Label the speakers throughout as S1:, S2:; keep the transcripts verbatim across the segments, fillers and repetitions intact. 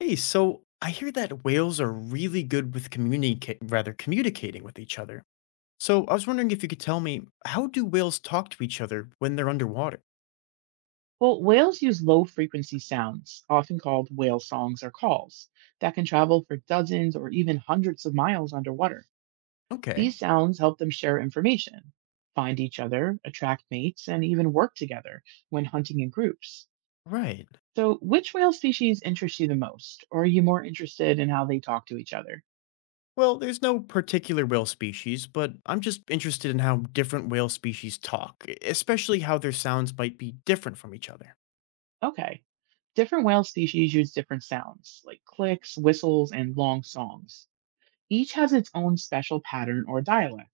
S1: Hey, so I hear that whales are really good with communicate rather communicating with each other. So I was wondering if you could tell me how do whales talk to each other when they're underwater?
S2: Well, whales use low frequency sounds, often called whale songs or calls, that can travel for dozens or even hundreds of miles underwater.
S1: Okay.
S2: These sounds help them share information, find each other, attract mates, and even work together when hunting in groups.
S1: Right.
S2: So, which whale species interests you the most, or are you more interested in how they talk to each other?
S1: Well, there's no particular whale species, but I'm just interested in how different whale species talk, e- especially how their sounds might be different from each other.
S2: Okay. Different whale species use different sounds, like clicks, whistles, and long songs. Each has its own special pattern or dialect.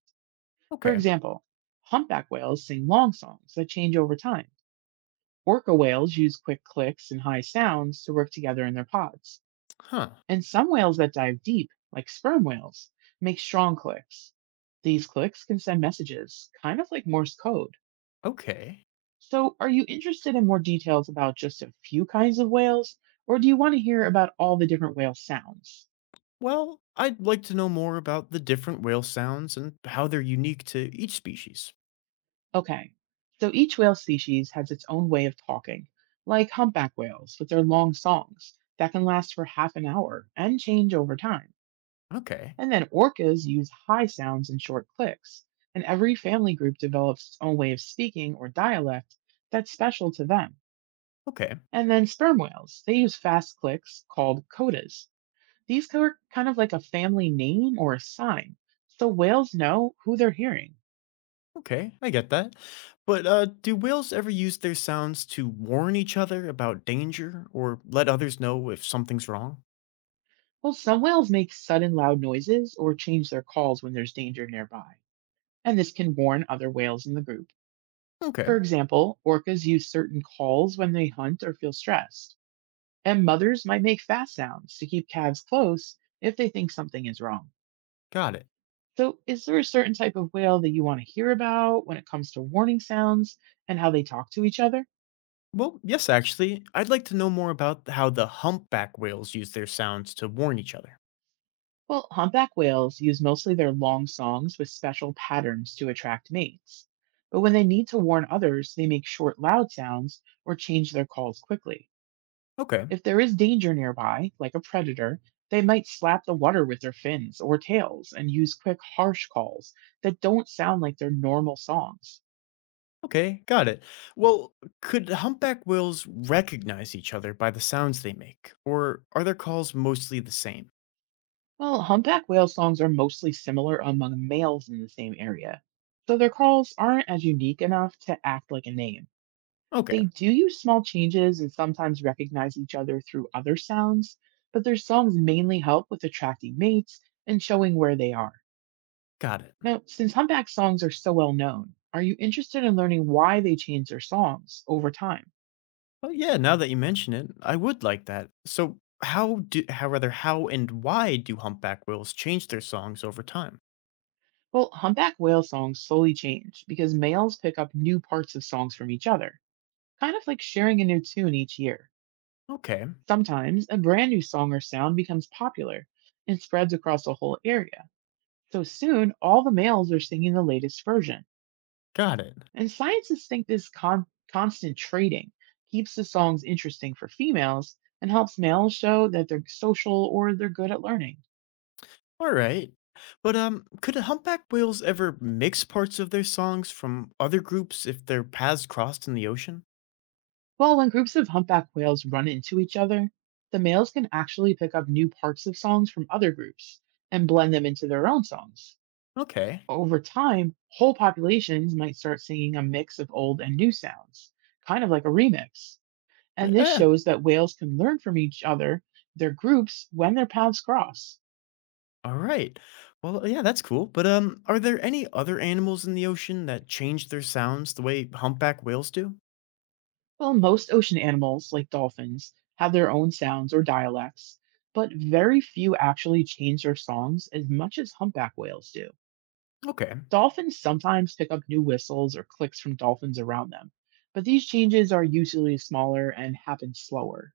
S2: For
S1: Okay.
S2: example, humpback whales sing long songs that change over time. Orca whales use quick clicks and high sounds to work together in their pods.
S1: Huh.
S2: And some whales that dive deep, like sperm whales, make strong clicks. These clicks can send messages, kind of like Morse code.
S1: Okay.
S2: So, are you interested in more details about just a few kinds of whales, or do you want to hear about all the different whale sounds?
S1: Well, I'd like to know more about the different whale sounds and how they're unique to each species.
S2: Okay, so each whale species has its own way of talking, like humpback whales with their long songs that can last for half an hour and change over time.
S1: Okay.
S2: And then orcas use high sounds and short clicks. And every family group develops its own way of speaking or dialect that's special to them.
S1: Okay.
S2: And then sperm whales, they use fast clicks called codas. These co- are kind of like a family name or a sign, so whales know who they're hearing.
S1: Okay, I get that. But uh, do whales ever use their sounds to warn each other about danger or let others know if something's wrong?
S2: Well, some whales make sudden loud noises or change their calls when there's danger nearby, and this can warn other whales in the group.
S1: Okay,
S2: For example, orcas use certain calls when they hunt or feel stressed, and mothers might make fast sounds to keep calves close if they think something is wrong.
S1: got it.
S2: So, is there a certain type of whale that you want to hear about when it comes to warning sounds and how they talk to each other?
S1: Well, yes, actually, I'd like to know more about how the humpback whales use their sounds to warn each other.
S2: Well, humpback whales use mostly their long songs with special patterns to attract mates. But when they need to warn others, they make short, loud sounds or change their calls quickly.
S1: Okay,
S2: If there is danger nearby, like a predator, they might slap the water with their fins or tails and use quick, harsh calls that don't sound like their normal songs.
S1: okay, got it. Well, could humpback whales recognize each other by the sounds they make, or are their calls mostly the same?
S2: Well, humpback whale songs are mostly similar among males in the same area, so their calls aren't as unique enough to act like a name.
S1: Okay,
S2: They do use small changes and sometimes recognize each other through other sounds, but their songs mainly help with attracting mates and showing where they are.
S1: got it.
S2: Now, since humpback songs are so well known, are you interested in learning why they change their songs over time?
S1: Oh yeah, now that you mention it, I would like that. So, how do, how rather, how and why do humpback whales change their songs over time?
S2: Well, humpback whale songs slowly change because males pick up new parts of songs from each other, kind of like sharing a new tune each year.
S1: Okay,
S2: Sometimes a brand new song or sound becomes popular and spreads across a whole area. So soon, all the males are singing the latest version.
S1: got it.
S2: And scientists think this con- constant trading keeps the songs interesting for females and helps males show that they're social or they're good at learning.
S1: All right. But um, could humpback whales ever mix parts of their songs from other groups if their paths crossed in the ocean?
S2: Well, when groups of humpback whales run into each other, the males can actually pick up new parts of songs from other groups and blend them into their own songs.
S1: Okay.
S2: Over time, whole populations might start singing a mix of old and new sounds, kind of like a remix. And this
S1: Yeah.
S2: shows that whales can learn from each other, their groups, when their paths cross.
S1: All right. Well, yeah, that's cool. But um, are there any other animals in the ocean that change their sounds the way humpback whales do?
S2: Well, most ocean animals, like dolphins, have their own sounds or dialects, but very few actually change their songs as much as humpback whales do.
S1: Okay.
S2: Dolphins sometimes pick up new whistles or clicks from dolphins around them, but these changes are usually smaller and happen slower.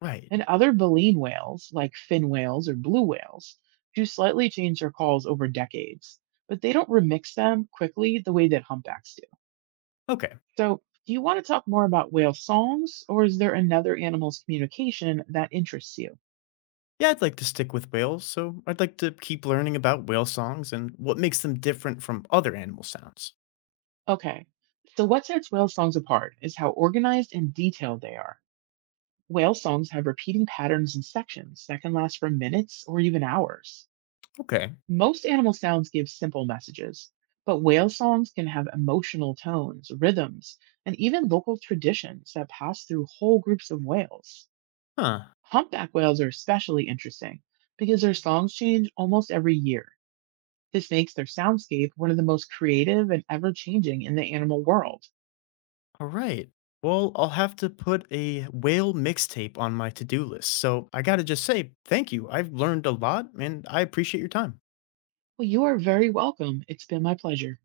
S1: Right.
S2: And other baleen whales, like fin whales or blue whales, do slightly change their calls over decades, but they don't remix them quickly the way that humpbacks do.
S1: Okay.
S2: So, do you want to talk more about whale songs, or is there another animal's communication that interests you?
S1: Yeah, I'd like to stick with whales, so I'd like to keep learning about whale songs and what makes them different from other animal sounds.
S2: Okay, so what sets whale songs apart is how organized and detailed they are. Whale songs have repeating patterns and sections that can last for minutes or even hours.
S1: Okay.
S2: Most animal sounds give simple messages, but whale songs can have emotional tones, rhythms, and even local traditions that pass through whole groups of whales.
S1: Huh.
S2: Humpback whales are especially interesting because their songs change almost every year. This makes their soundscape one of the most creative and ever changing in the animal world.
S1: All right. Well, I'll have to put a whale mixtape on my to do list. So I got to just say, thank you. I've learned a lot and I appreciate your time.
S2: Well, you are very welcome. It's been my pleasure.